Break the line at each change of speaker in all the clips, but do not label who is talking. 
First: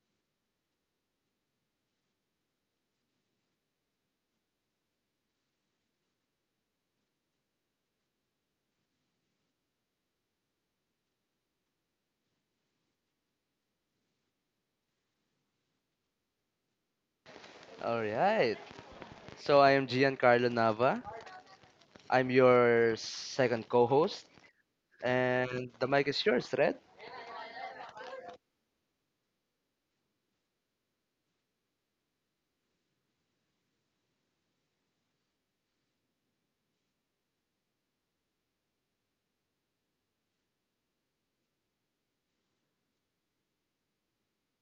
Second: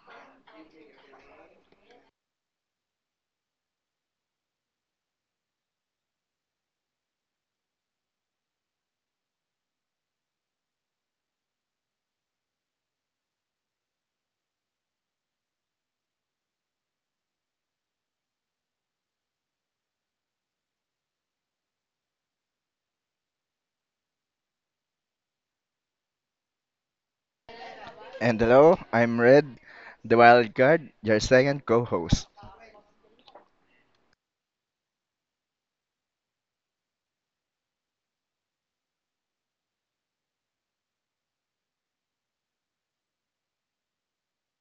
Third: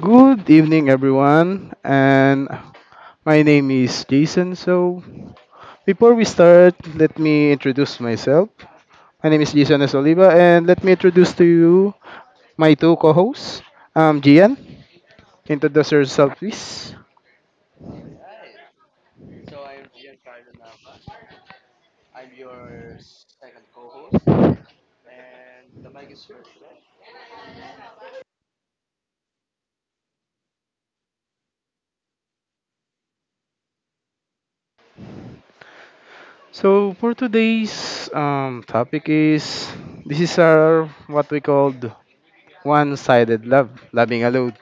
Good evening, everyone, and my name is Jason. So, before we start, let me introduce myself. My name is Jason S. Oliva, and let me introduce to you my two co hosts. Gian, introduce yourself, please.
All right. So I am Giancarlo Nava. I'm your second co-host, and the mic is yours, Red.
And hello, I'm Red, the wild card, your second co-host.
So, for today's topic is this is our what we called one sided love, loving alone.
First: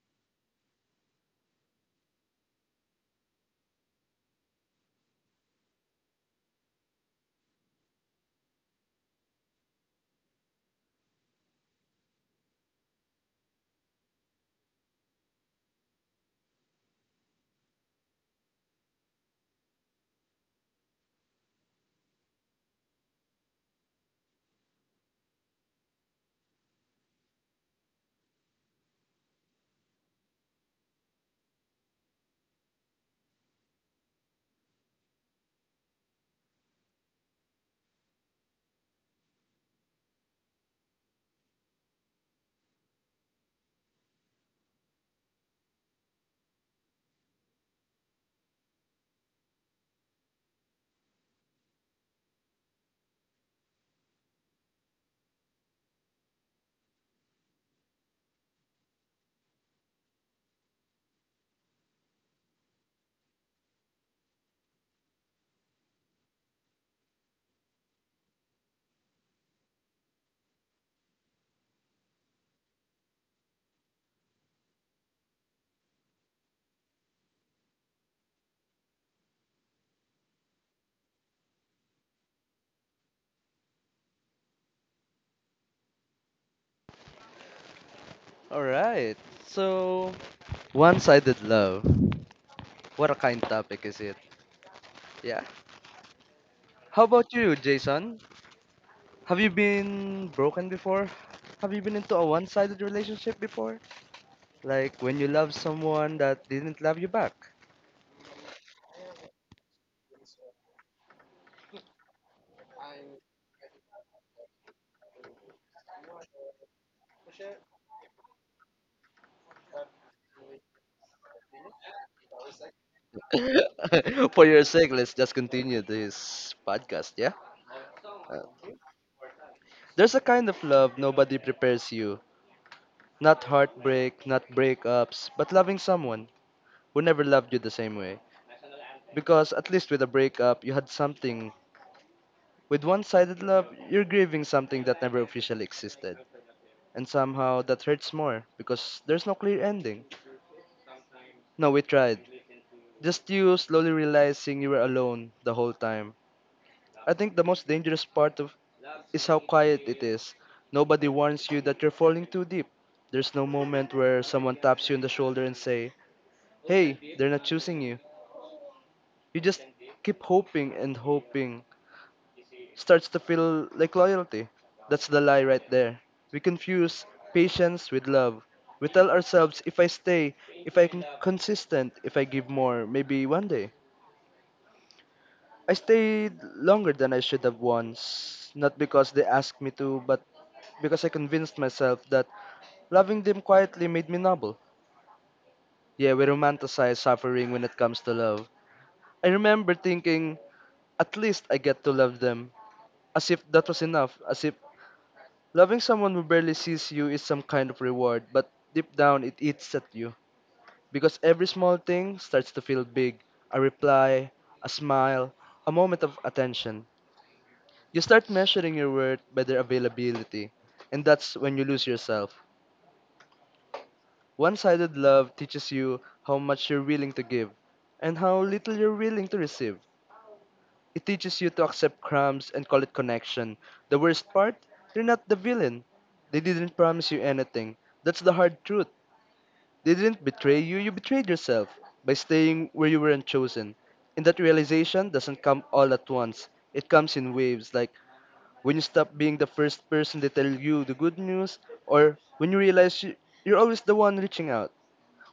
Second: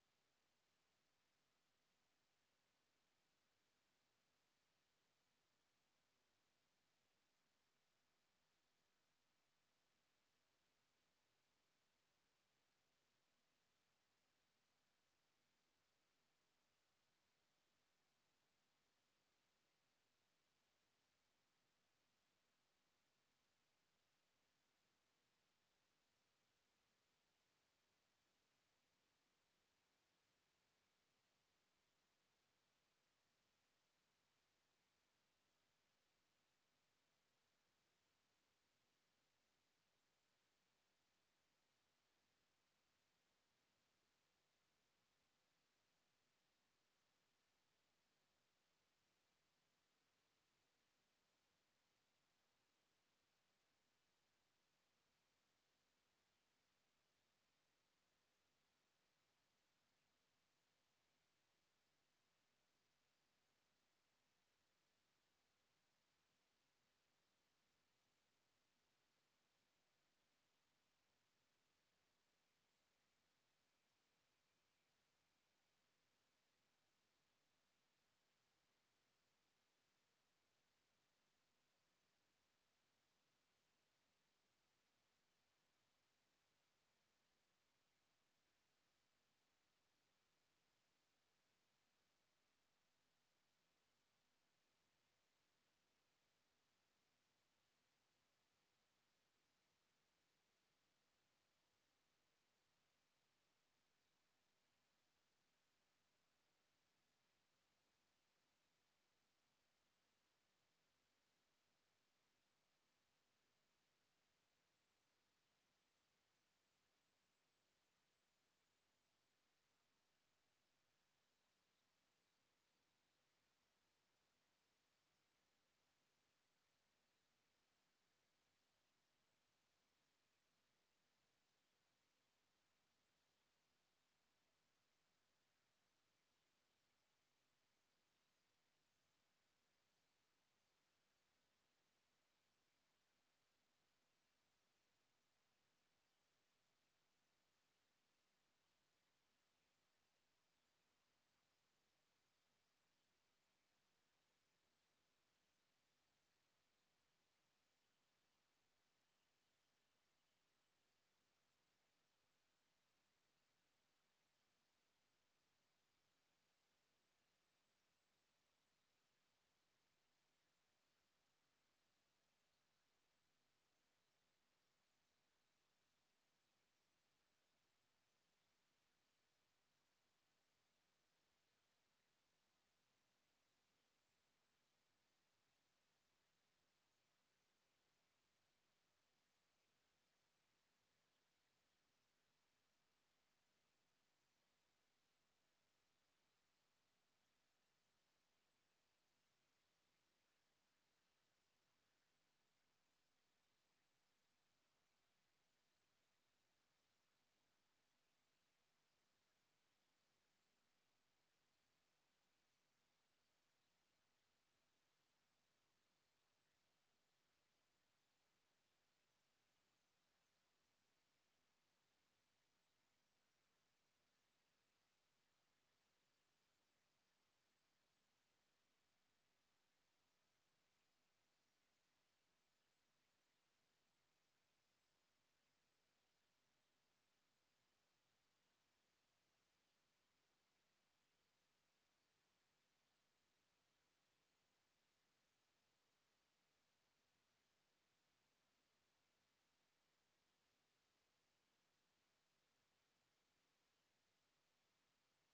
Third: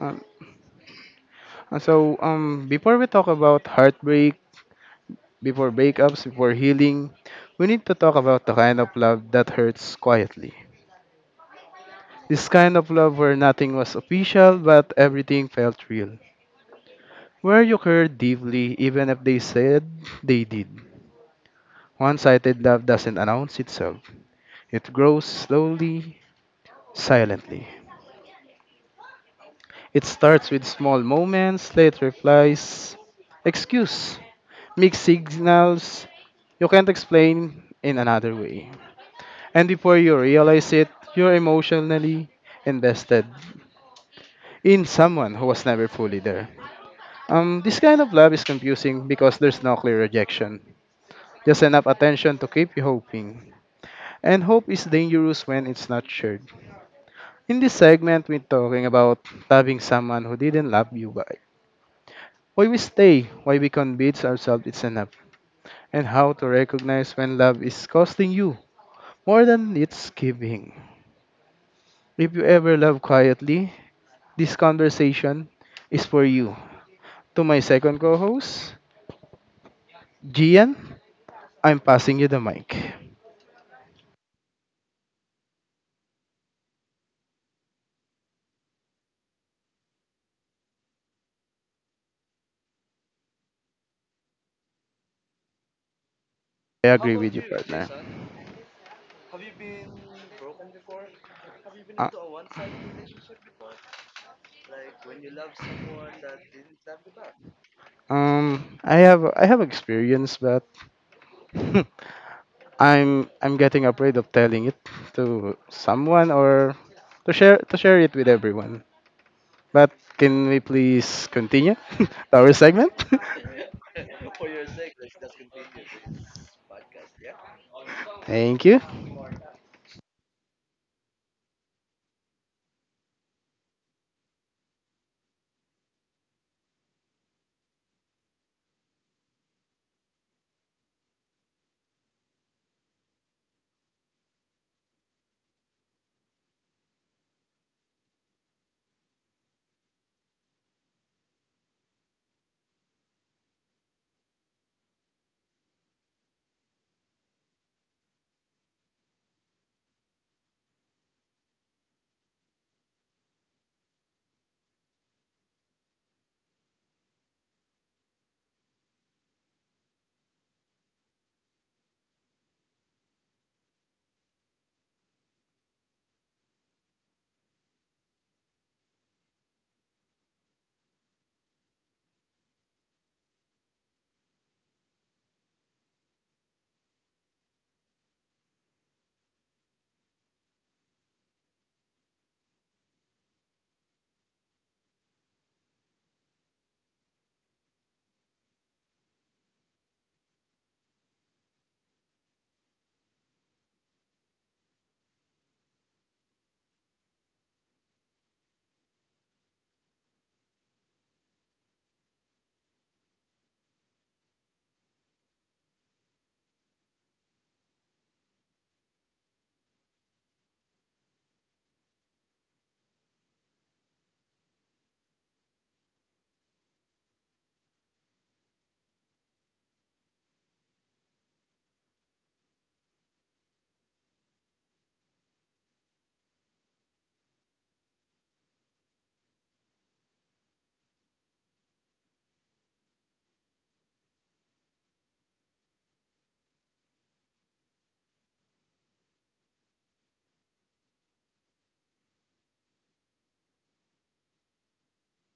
Um, Before we talk about heartbreak, before breakups, before healing, we need to talk about the kind of love that hurts quietly. This kind of love where nothing was official but everything felt real. Where you cared deeply even if they said they did. One sided love doesn't announce itself, it grows slowly, silently. It starts with small moments, late replies, excuse, mixed signals you can't explain in another way. And before you realize it, you're emotionally invested in someone who was never fully there. This kind of love is confusing because there's no clear rejection, just enough attention to keep you hoping. And hope is dangerous when it's not shared. In this segment, we're talking about loving someone who didn't love you back. Why we stay, why we convince ourselves it's enough, and how to recognize when love is costing you more than it's giving. If you ever love quietly, this conversation is for you. To my second co host, Gian, I'm passing you the mic.
All right. So one-sided love. What a kind topic is it? Yeah.
I
How
agree with
about
you,
you,
partner.
Jason? Have you been broken before? Have you been
Uh,
into a one-sided relationship before? Like when you love someone that didn't love you back?
um, I have experience, but I'm getting afraid of telling it to someone or to share it with everyone. But can we please continue our segment?
For your sake, let's just continue this podcast, yeah?
Thank you.
There's a kind of love nobody prepares you. Not heartbreak, not breakups, but loving someone who never loved you the same way. Because at least with a breakup, you had something. With one sided love, you're grieving something that never officially existed. And somehow that hurts more because there's no clear ending. No, we tried. Just you slowly realizing you were alone the whole time. I think the most dangerous part of is how quiet it is. Nobody warns you that you're falling too deep. There's no moment where someone taps you on the shoulder and say, "Hey, they're not choosing you." You just keep hoping and hoping. Starts to feel like loyalty. That's the lie right there. We confuse patience with love. We tell ourselves if I stay, if I'm consistent, if I give more, maybe one day. I stayed longer than I should have once. Not because they asked me to, but because I convinced myself that loving them quietly made me noble. Yeah, we romanticize suffering when it comes to love. I remember thinking, at least I get to love them. As if that was enough, as if loving someone who barely sees you is some kind of reward, but deep down it eats at you. Because every small thing starts to feel big: a reply, a smile, a moment of attention. You start measuring your worth by their availability, and that's when you lose yourself. One sided love teaches you how much you're willing to give and how little you're willing to receive. It teaches you to accept crumbs and call it connection. The worst part? You're not the villain. They didn't promise you anything. That's the hard truth. They didn't betray you, you betrayed yourself by staying where you weren't chosen. And that realization doesn't come all at once. It comes in waves, like when you stop being the first person to tell you the good news, or when you realize you're always the one reaching out,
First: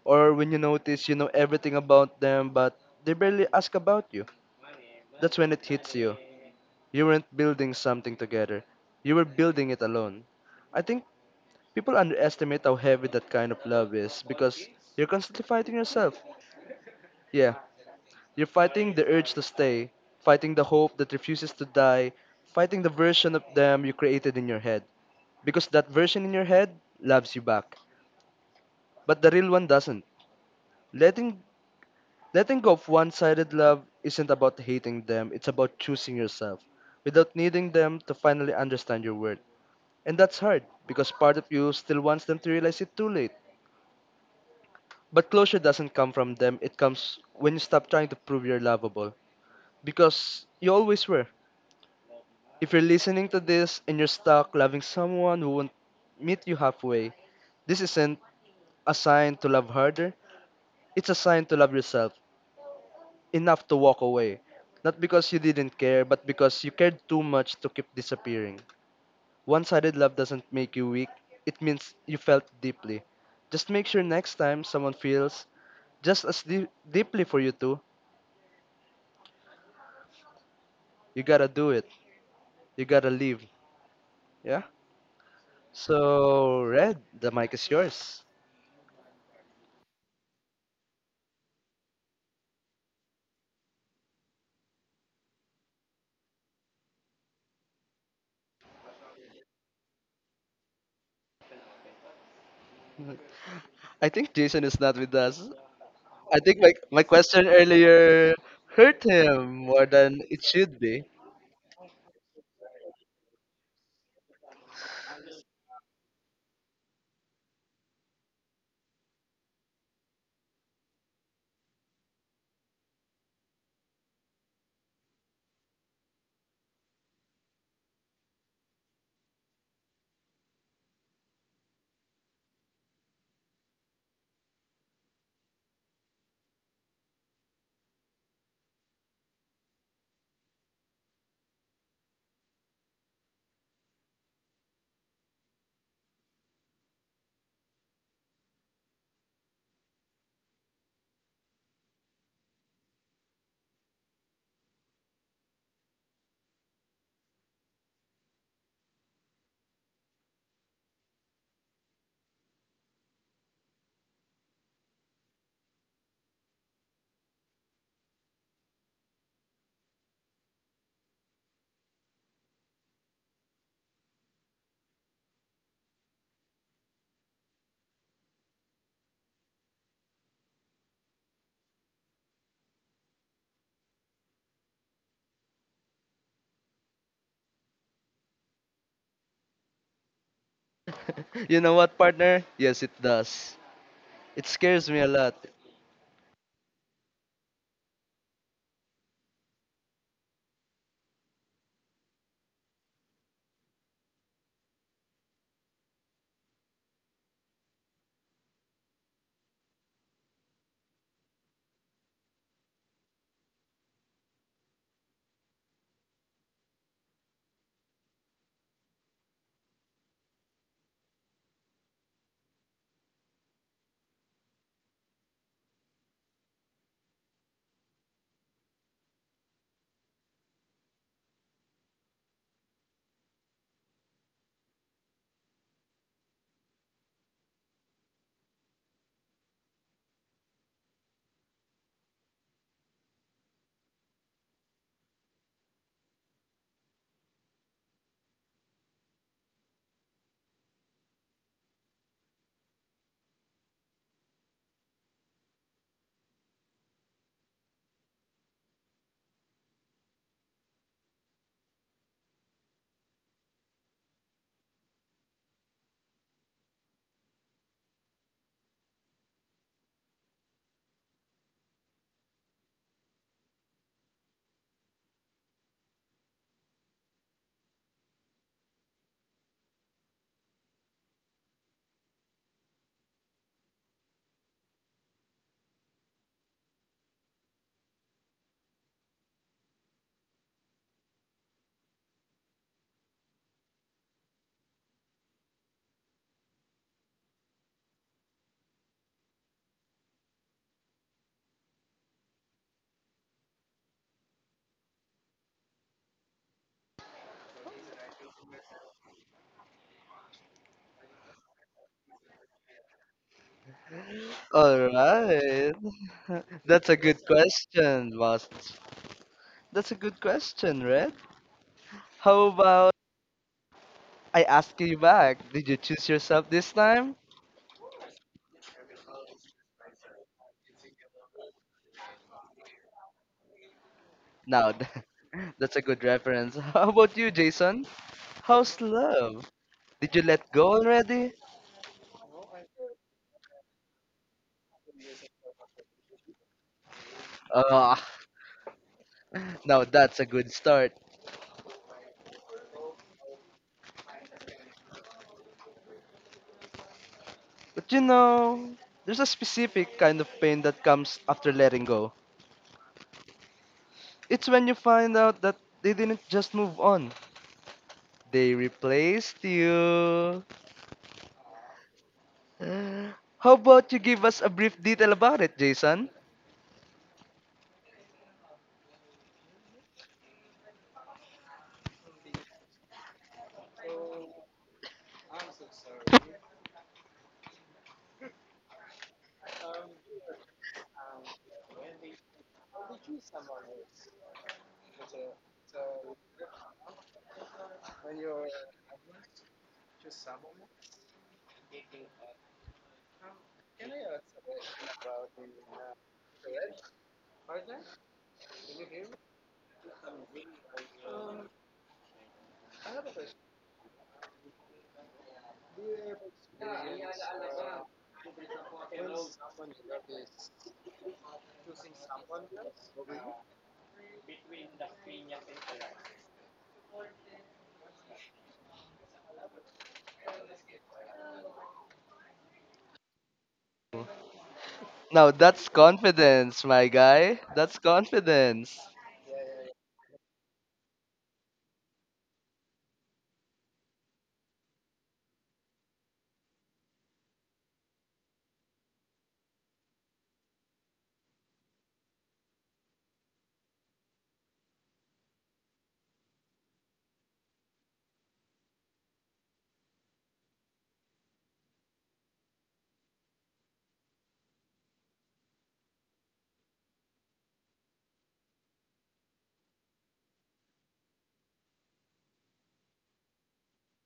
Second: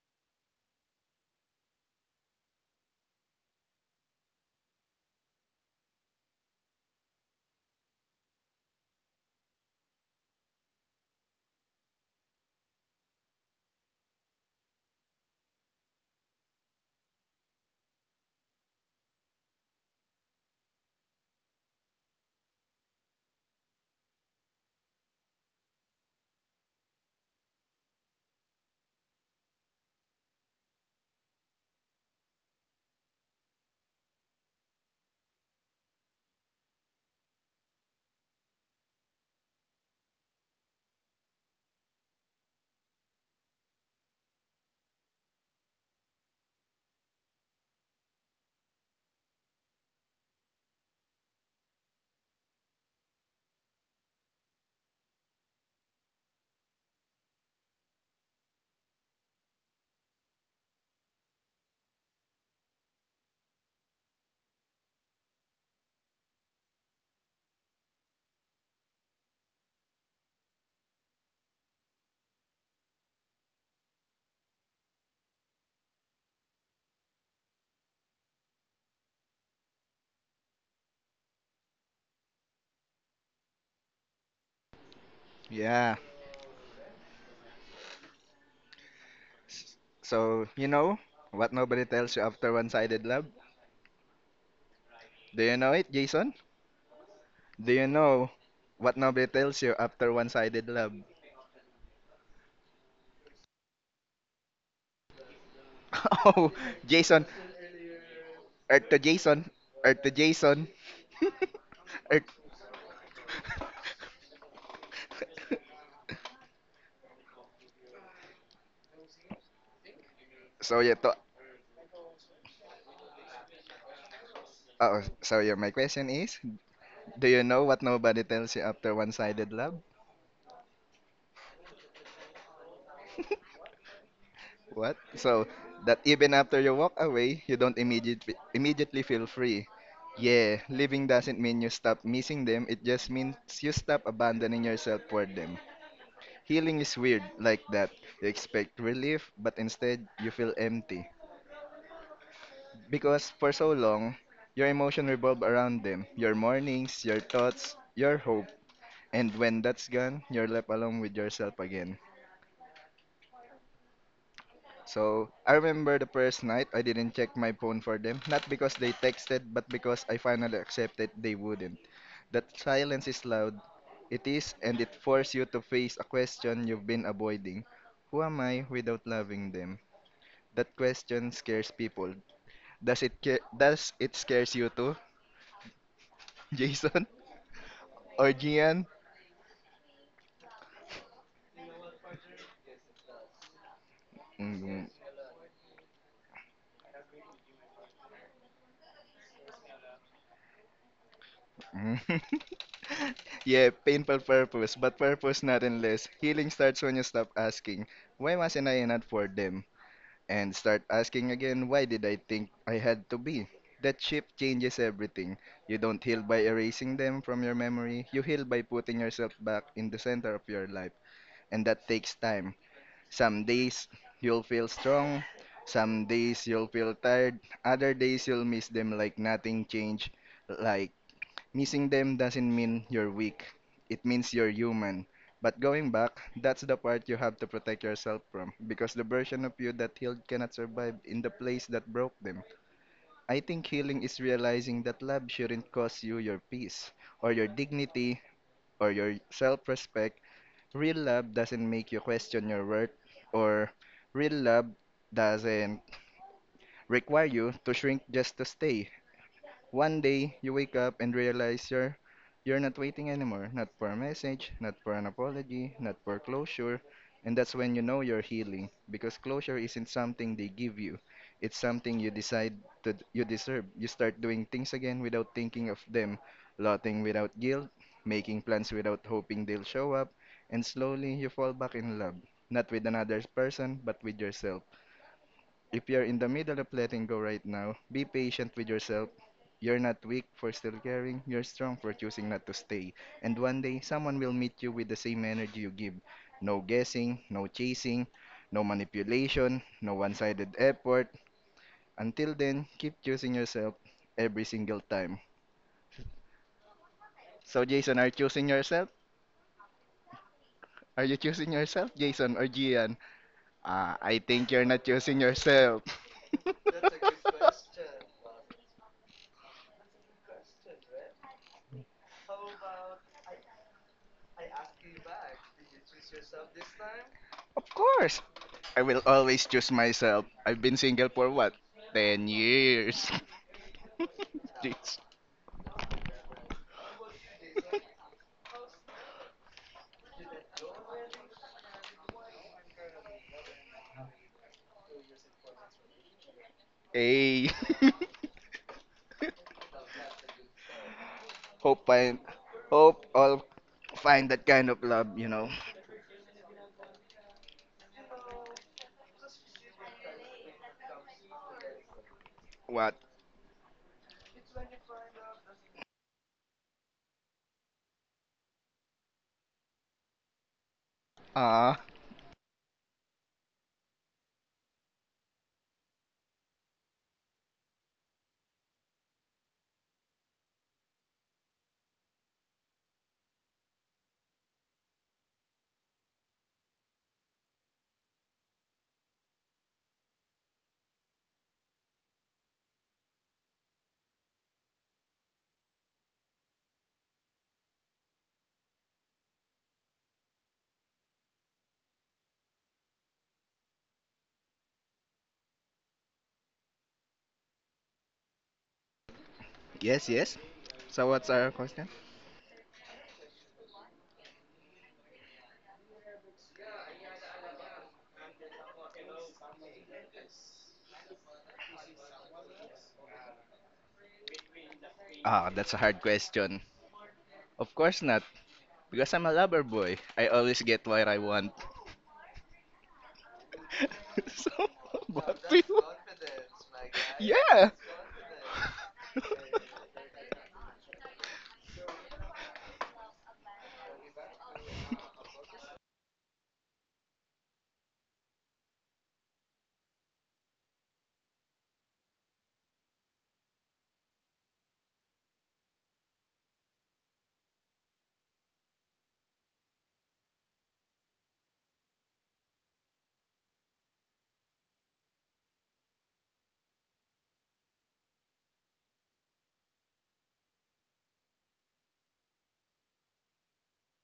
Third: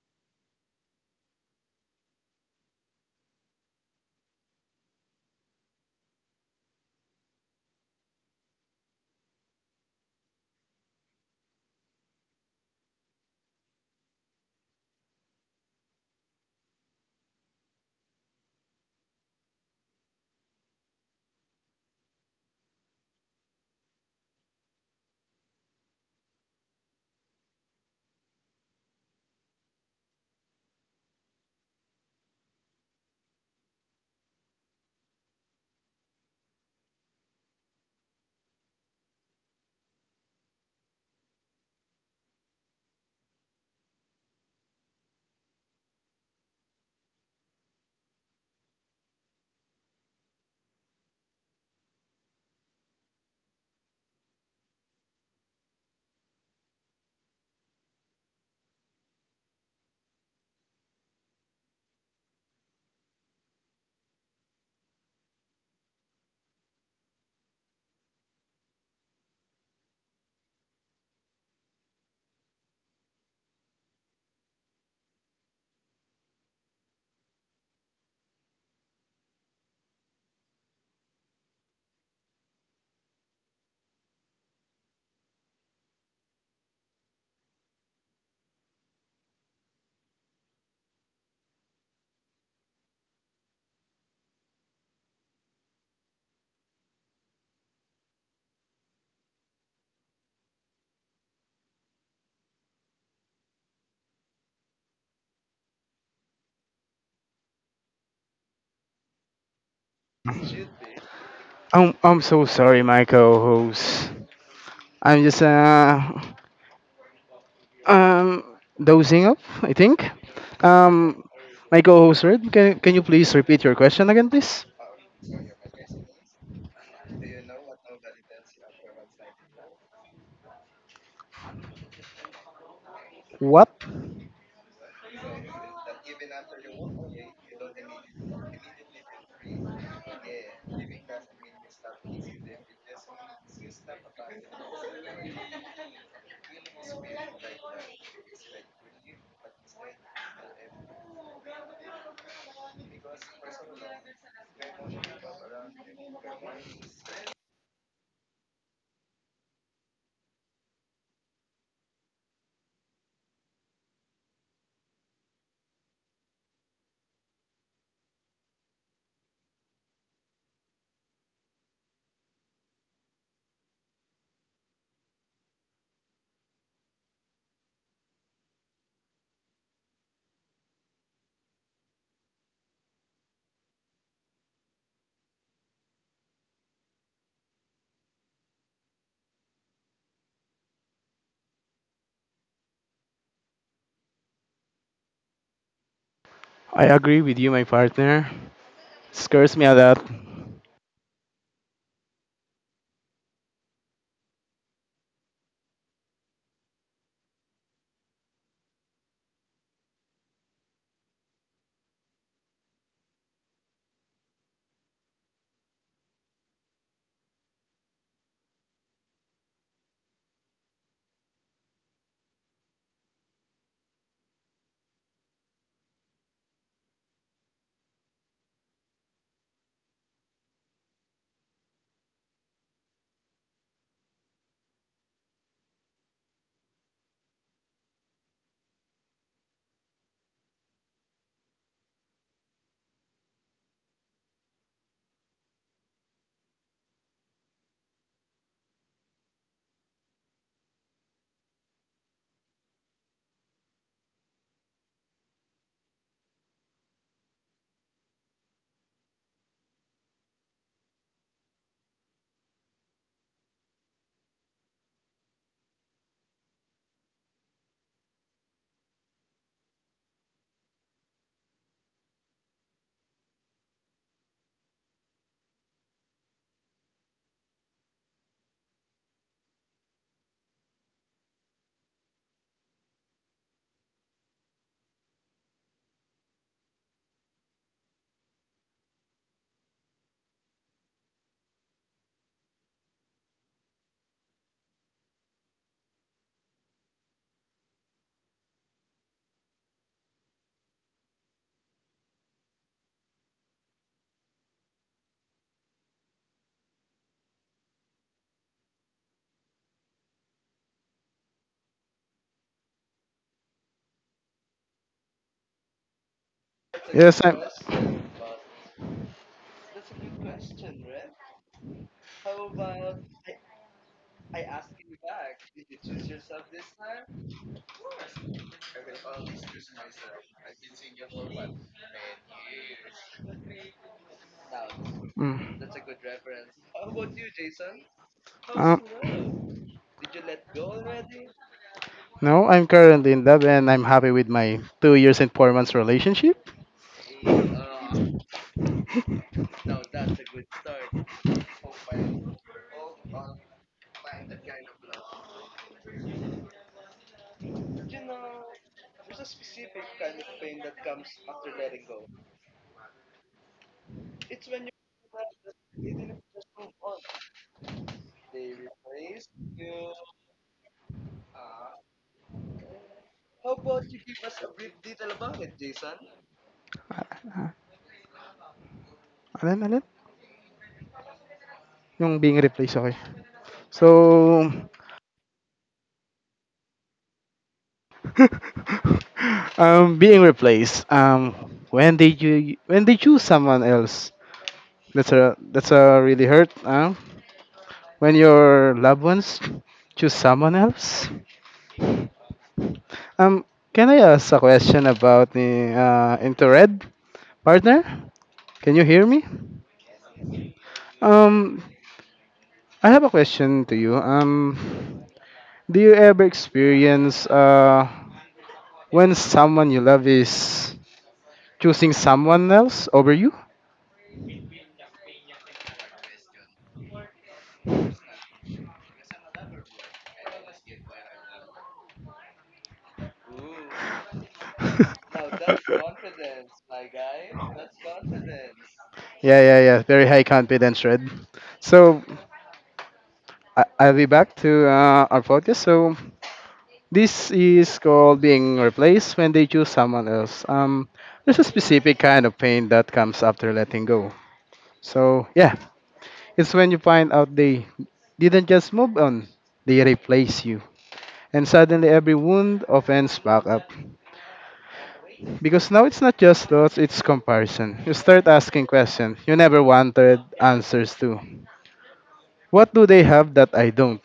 or when you notice you know everything about them but they barely ask about you. That's when it hits you. You weren't building something together. You were building it alone. I think people underestimate how heavy that kind of love is because you're constantly fighting yourself. Yeah, you're fighting the urge to stay, fighting the hope that refuses to die, fighting the version of them you created in your head. Because that version in your head loves you back, but the real one doesn't. Letting letting go of one-sided love isn't about hating them, it's about choosing yourself without needing them to finally understand your worth. And that's hard because part of you still wants them to realize it too late. But closure doesn't come from them, it comes when you stop trying to prove you're lovable. Because you always were. If you're listening to this and you're stuck loving someone who won't meet you halfway, this isn't a sign to love harder, it's a sign to love yourself enough to walk away. Not because you didn't care, but because you cared too much to keep disappearing. One sided love doesn't make you weak, it means you felt deeply. Just make sure next time someone feels just as deeply for you too, you gotta do it. You gotta leave. Yeah?
Yeah.
So, Red, the mic is yours.
So, you know what nobody tells you after one-sided love? Do you know it, Jason? Do you know what nobody tells you after one-sided love?
I think Jason is not with us. I
Oh,
think my
Jason,
question earlier
Earth to
hurt
Jason,
him more
Earth to
than it
Jason,
should be.
I'm I'm
Earth.
so sorry, my co-host. I'm just um dozing off, I think.
So yeah, to,
Um, my co-host, Red, can you please repeat your question again, please?
oh, so yeah, My question is, do you know what nobody tells you after one-sided love?
What?
What? So that even after you walk away, you don't immediately feel free. Yeah, living doesn't mean you stop missing them, it just means you stop abandoning yourself for them. Healing is weird like that. You expect relief, but instead you feel empty. Because for so long, your emotion revolve around them, your mornings, your thoughts, your hope. And when that's gone, you're left alone with yourself again. So I remember the first night I didn't check my phone for them, not because they texted, but because I finally accepted they wouldn't. That silence is loud. It is, and it forces you to face a question you've been avoiding. Who am I without loving them? That question scares people. Does it scares you too, Jason or Gian?
You know what, partner? Yes, it does. It
Mm,
scares me a lot.
I agree with you, my partner. Scares me a lot.
mm. Yeah, painful purpose, but purpose not unless healing starts when you stop asking, why wasn't I enough for them? And start asking again, why did I think I had to be? That shift changes everything. You don't heal by erasing them from your memory, you heal by putting yourself back in the center of your life, and that takes time. Some days you'll feel strong, some days you'll feel tired, other days you'll miss them like nothing changed, like missing them doesn't mean you're weak. It means you're human. But going back, that's the part you have to protect yourself from because the version of you that healed cannot survive in the place that broke them. I think healing is realizing that love shouldn't cost you your peace or your dignity or your self respect. Real love doesn't make you question your worth, or real love doesn't require you to shrink just to stay. One day, you wake up and realize you're not waiting anymore, not for a message, not for an apology, not for closure, and that's when you know you're healing because closure isn't something they give you. It's something you decide that you deserve. You start doing things again without thinking of them, plotting without guilt, making plans without hoping they'll show up, and slowly you fall back in love, not with another person, but with yourself. If you're in the middle of letting go right now, be patient with yourself. You're not weak for still caring, you're strong for choosing not to stay. And one day, someone will meet you with the same energy you give. No guessing, no chasing, no manipulation, no one sided effort. Until then, keep choosing yourself every single time. So, Jason, are you choosing yourself? Are you choosing yourself, Jason or Gian? Ah, I think you're not
All
choosing
right.
yourself.
That's a
Yes,
good
I'm.
question, boss. That's a good question, Red. How about I ask you back? Did you choose yourself this time?
Of course. I will always choose myself. I've been single for what? 10 years.
Now,
Jeez.
Mm.
that's a good reference. How about you, Jason? How's
Um,
love? Did you let go already?
no, I'm currently in love and I'm happy with my 2 years and 4 months relationship.
Hey.
Ah, now that's a good start.
hope find hope I'll find that kind of love, you know.
But you know, there's a specific kind of pain that comes after letting go.
What?
It's when you find out that they didn't just move on, they replaced you.
Ah,
How about you give us a brief detail about it, Jason?
Ah, Alin, alin? Yung being replaced, okay. So, being replaced. When did you when they choose someone else? That's a really hurt. When your loved ones choose someone else. Um, can I ask a question about the interred partner? Can you hear me?
yes, yes. So what's our
Um,
question?
I have a question to you. Do you ever experience when someone you love is choosing someone else over you?
Ah, that's a hard question. Of course not, because I'm a lover boy. I always get what I want. So,
Now
what do
that's
you?
confidence, my guy.
Yeah.
That's confidence.
Yeah, yeah, yeah. Very high confidence, Red. So I'll be back to our podcast. So this is called being replaced when they choose someone else. There's a specific kind of pain that comes after letting go. So yeah, it's when you find out they didn't just move on; they replace you, and suddenly every wound opens back up. Because now it's not just thoughts; it's comparison. You start asking questions you never wanted answers to. What do they have that I don't?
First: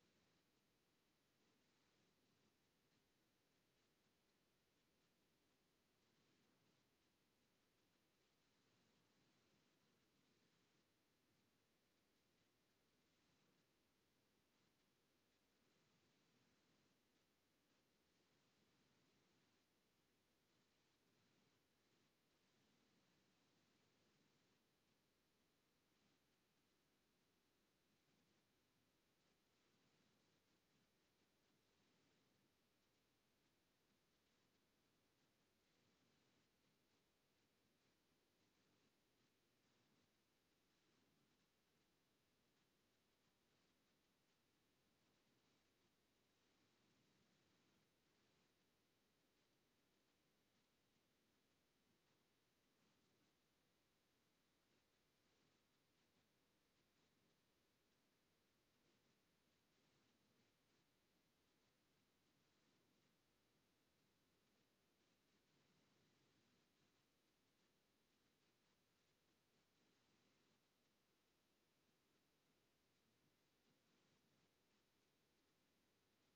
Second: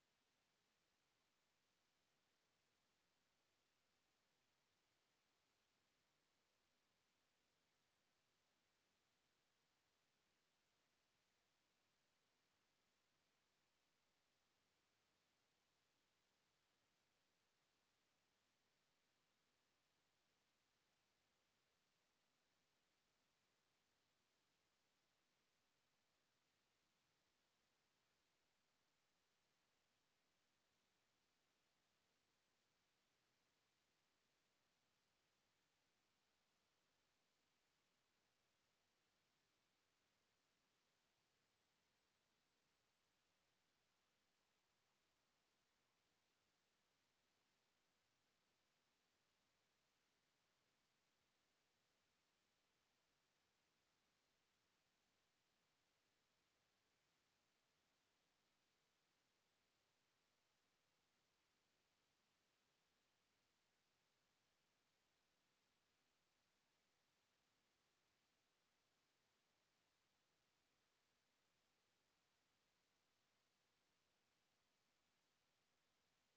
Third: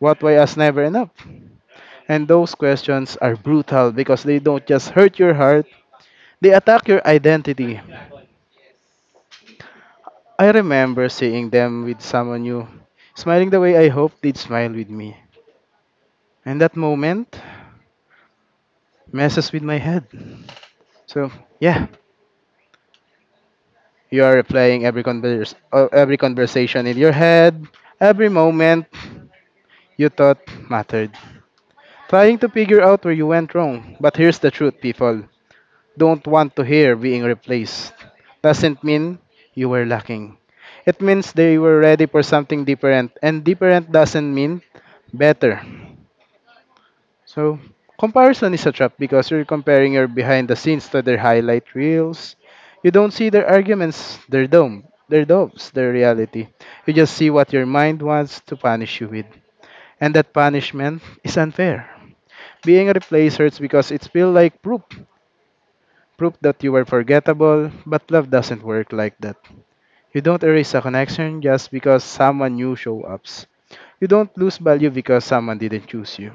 What Why us never enough? And those questions are brutal because they don't just hurt your heart, they attack your identity. I remember seeing them with someone new, smiling the way I hoped they'd smile with me. And that moment messes with my head. So, yeah, you are replaying every every conversation in your head, every moment you thought mattered. Trying to figure out where you went wrong. But here's the truth, people don't want to hear. Being replaced doesn't mean you were lacking. It means they were ready for something different, and different doesn't mean better. So, comparison is a trap because you're comparing your behind the scenes to their highlight reels. You don't see their arguments, their dome, their doves, their reality. You just see what your mind wants to punish you with. And that punishment is unfair. Being replaced hurts because it feels like proof that you were forgettable, but love doesn't work like that. You don't erase a connection just because someone new show ups. You don't lose value because someone didn't choose you.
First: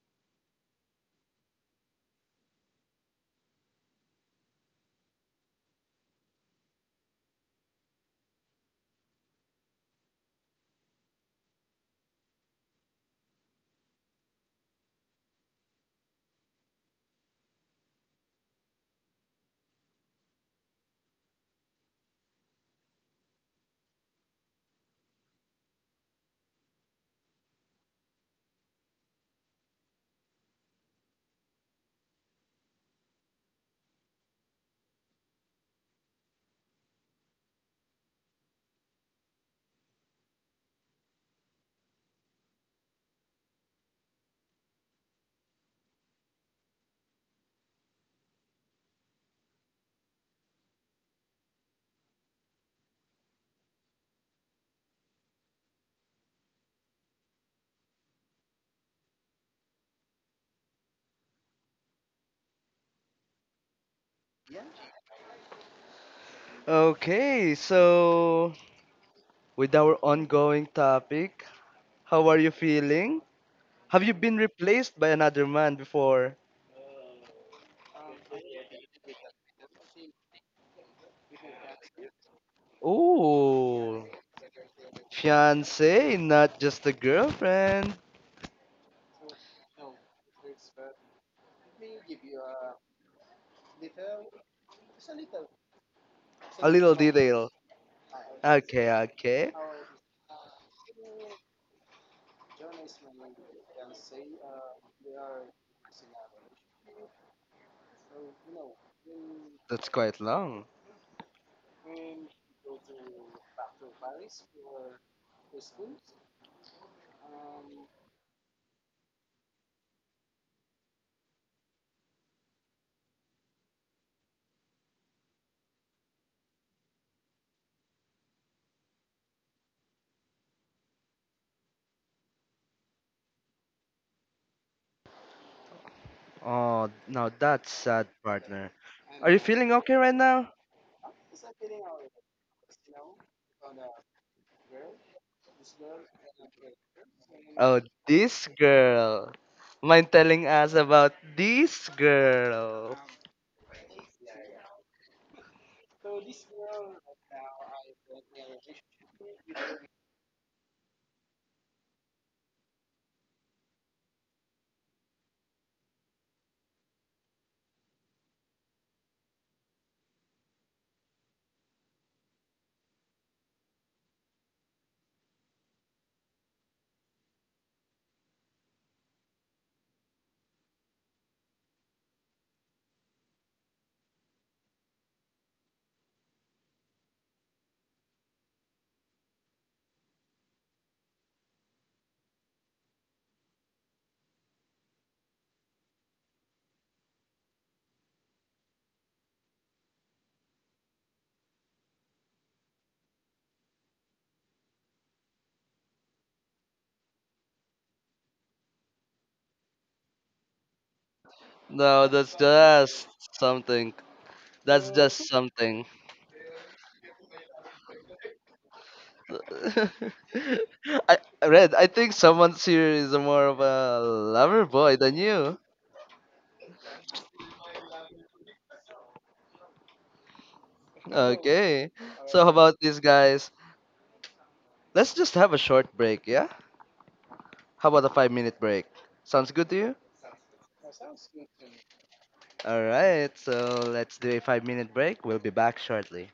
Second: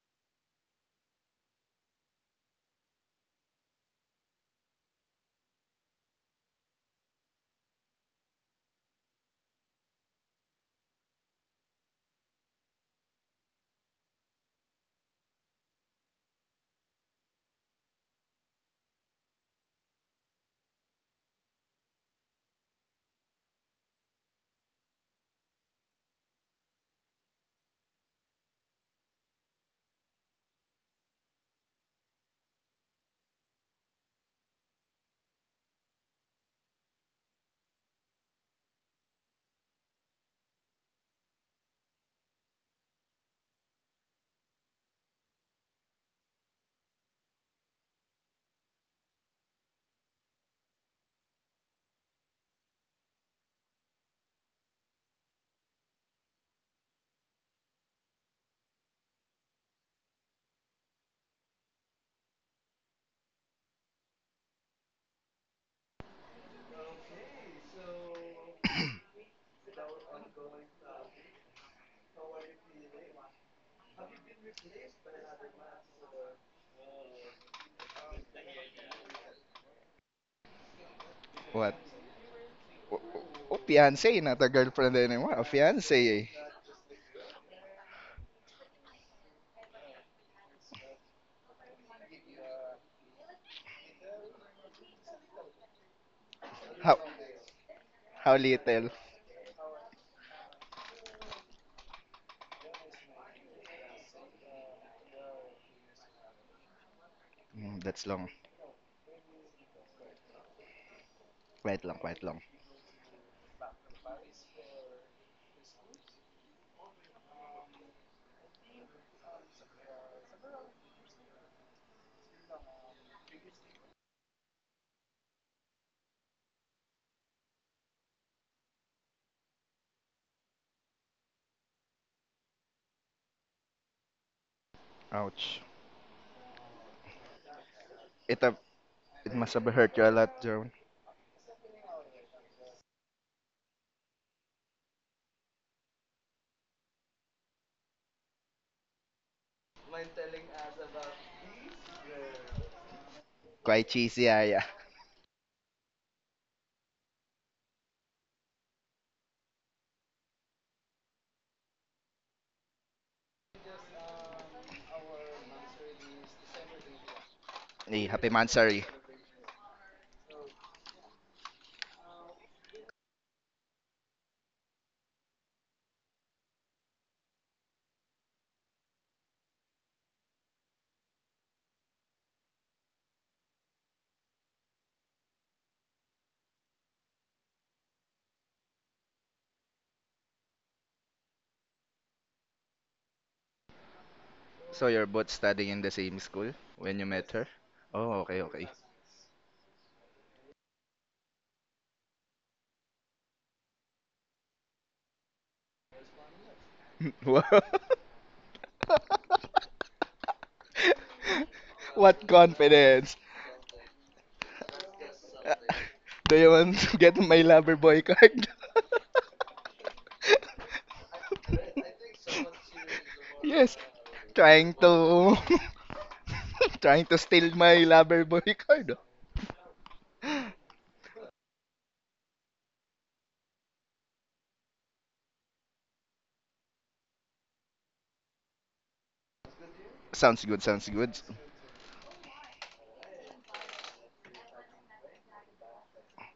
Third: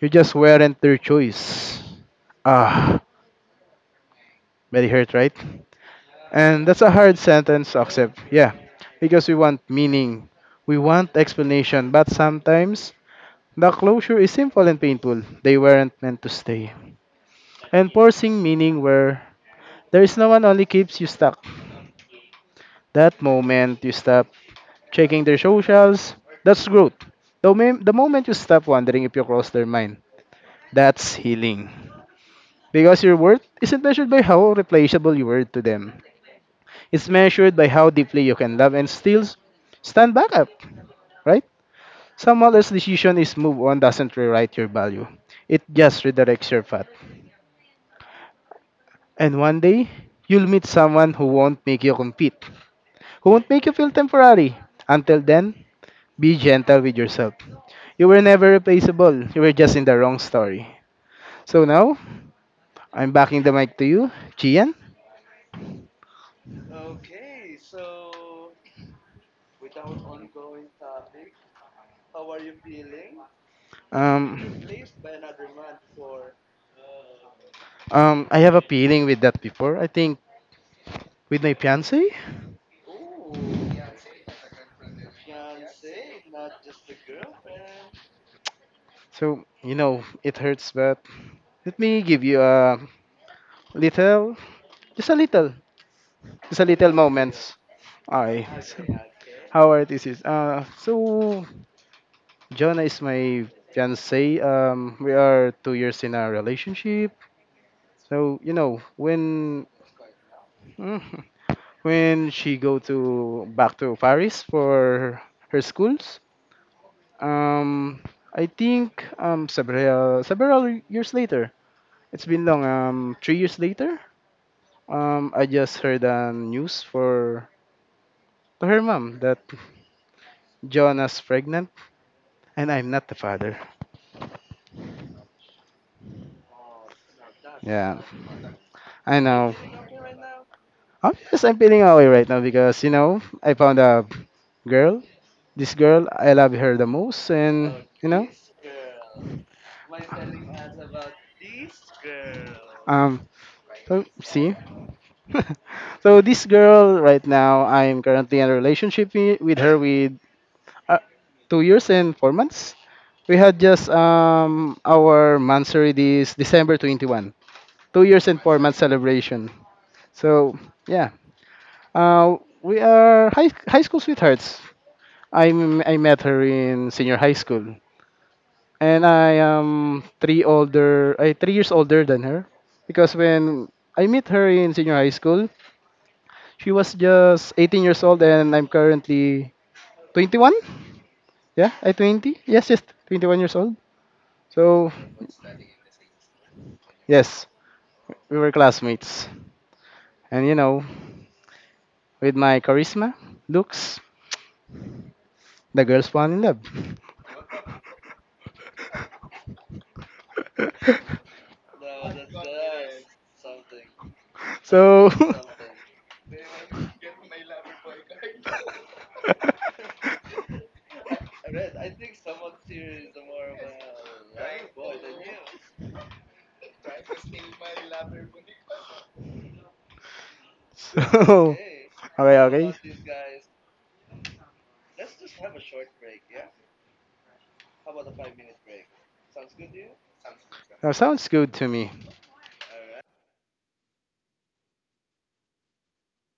You just weren't their choice. Ah, very hurt, right? And that's a hard sentence to accept. Yeah, because we want meaning, we want explanation, but sometimes the closure is simple and painful. They weren't meant to stay. And forcing meaning where there is no one only keeps you stuck. That moment you stop checking their socials, that's growth. The moment you stop wondering if you cross their mind, that's healing. Because your worth isn't measured by how replaceable you were to them. It's measured by how deeply you can love and still stand back up, right? Someone else's decision is move on doesn't rewrite your value. It just redirects your path. And one day, you'll meet someone who won't make you compete, who won't make you feel temporary. Until then, be gentle with yourself. You were never replaceable. You were just in the wrong story. So now, I'm backing the mic to you, Gian.
Okay, so with our ongoing topic, how are you feeling? Have you been
Um,
replaced by another man before?
I have a feeling with that before. I think with my
What?
fiance.
O, o, o
Ooh,
fiancé, not a girlfriend anymore. A fiancé
fiance,
eh.
not just a girlfriend.
So you know, it hurts, but let me give you a little, just a little, just a
A
little
little
How,
detail.
moments.
how
I. So,
little?
Okay, okay.
how are this is? So Jonah is my fiance. We are 2 years in a relationship.
Mm, that's long.
So you know when
That's quite long.
mm,
Quite long, quite
when
long.
she go to back to Paris for her schools, um, I think several years later. It's been long. 3 years later. I just heard a news for to her mom that Joanna's pregnant and I'm not the father.
Ouch.
Oh, now that's
Yeah,
sad,
It,
partner.
I
Are
it
you
know.
must have
feeling okay
hurt you a
right
lot,
now?
Joan.
I'm just I'm feeling away right now because you know I found a girl. This girl, I love her the most, and
Oh,
you know.
this girl. Mind telling us about this girl?
Um,
Quite
so
cheesy, ah,
see,
yeah.
so this girl right now, I'm currently in a relationship with her with uh, 2 years and 4 months. We had just our monthsary this December 21, two
Hey,
years
happy
and 4 months
Mansari.
celebration. So yeah, uh, we are high school sweethearts. I I met her in senior high school, and I am 3 years older than her, because when I met her in senior high school, she was just 18 years old, and I'm currently 21. Yeah, I 20. Yes, yes, 21 years old.
So
So
you're both studying in the same school when you met
yes,
her? Oh,
we
okay,
were
okay.
classmates, and you know, with my charisma, looks, the girls fall in love.
Wow.
No,
What
that's just
confidence.
something. That's
So.
just something.
Do you want to get my lover boy card?
I, Red, I think someone here is more of
Yes,
a lover
trying
boy than
to
you.
trying to steal my lover boy card.
So.
Okay.
Okay,
So how
okay.
about this guys? Let's just have a short break, yeah? How about a 5-minute break? Sounds good to you?
Sounds good, sounds
That
good.
sounds good to me.
Alright, so let's do a 5-minute break. We'll be back shortly.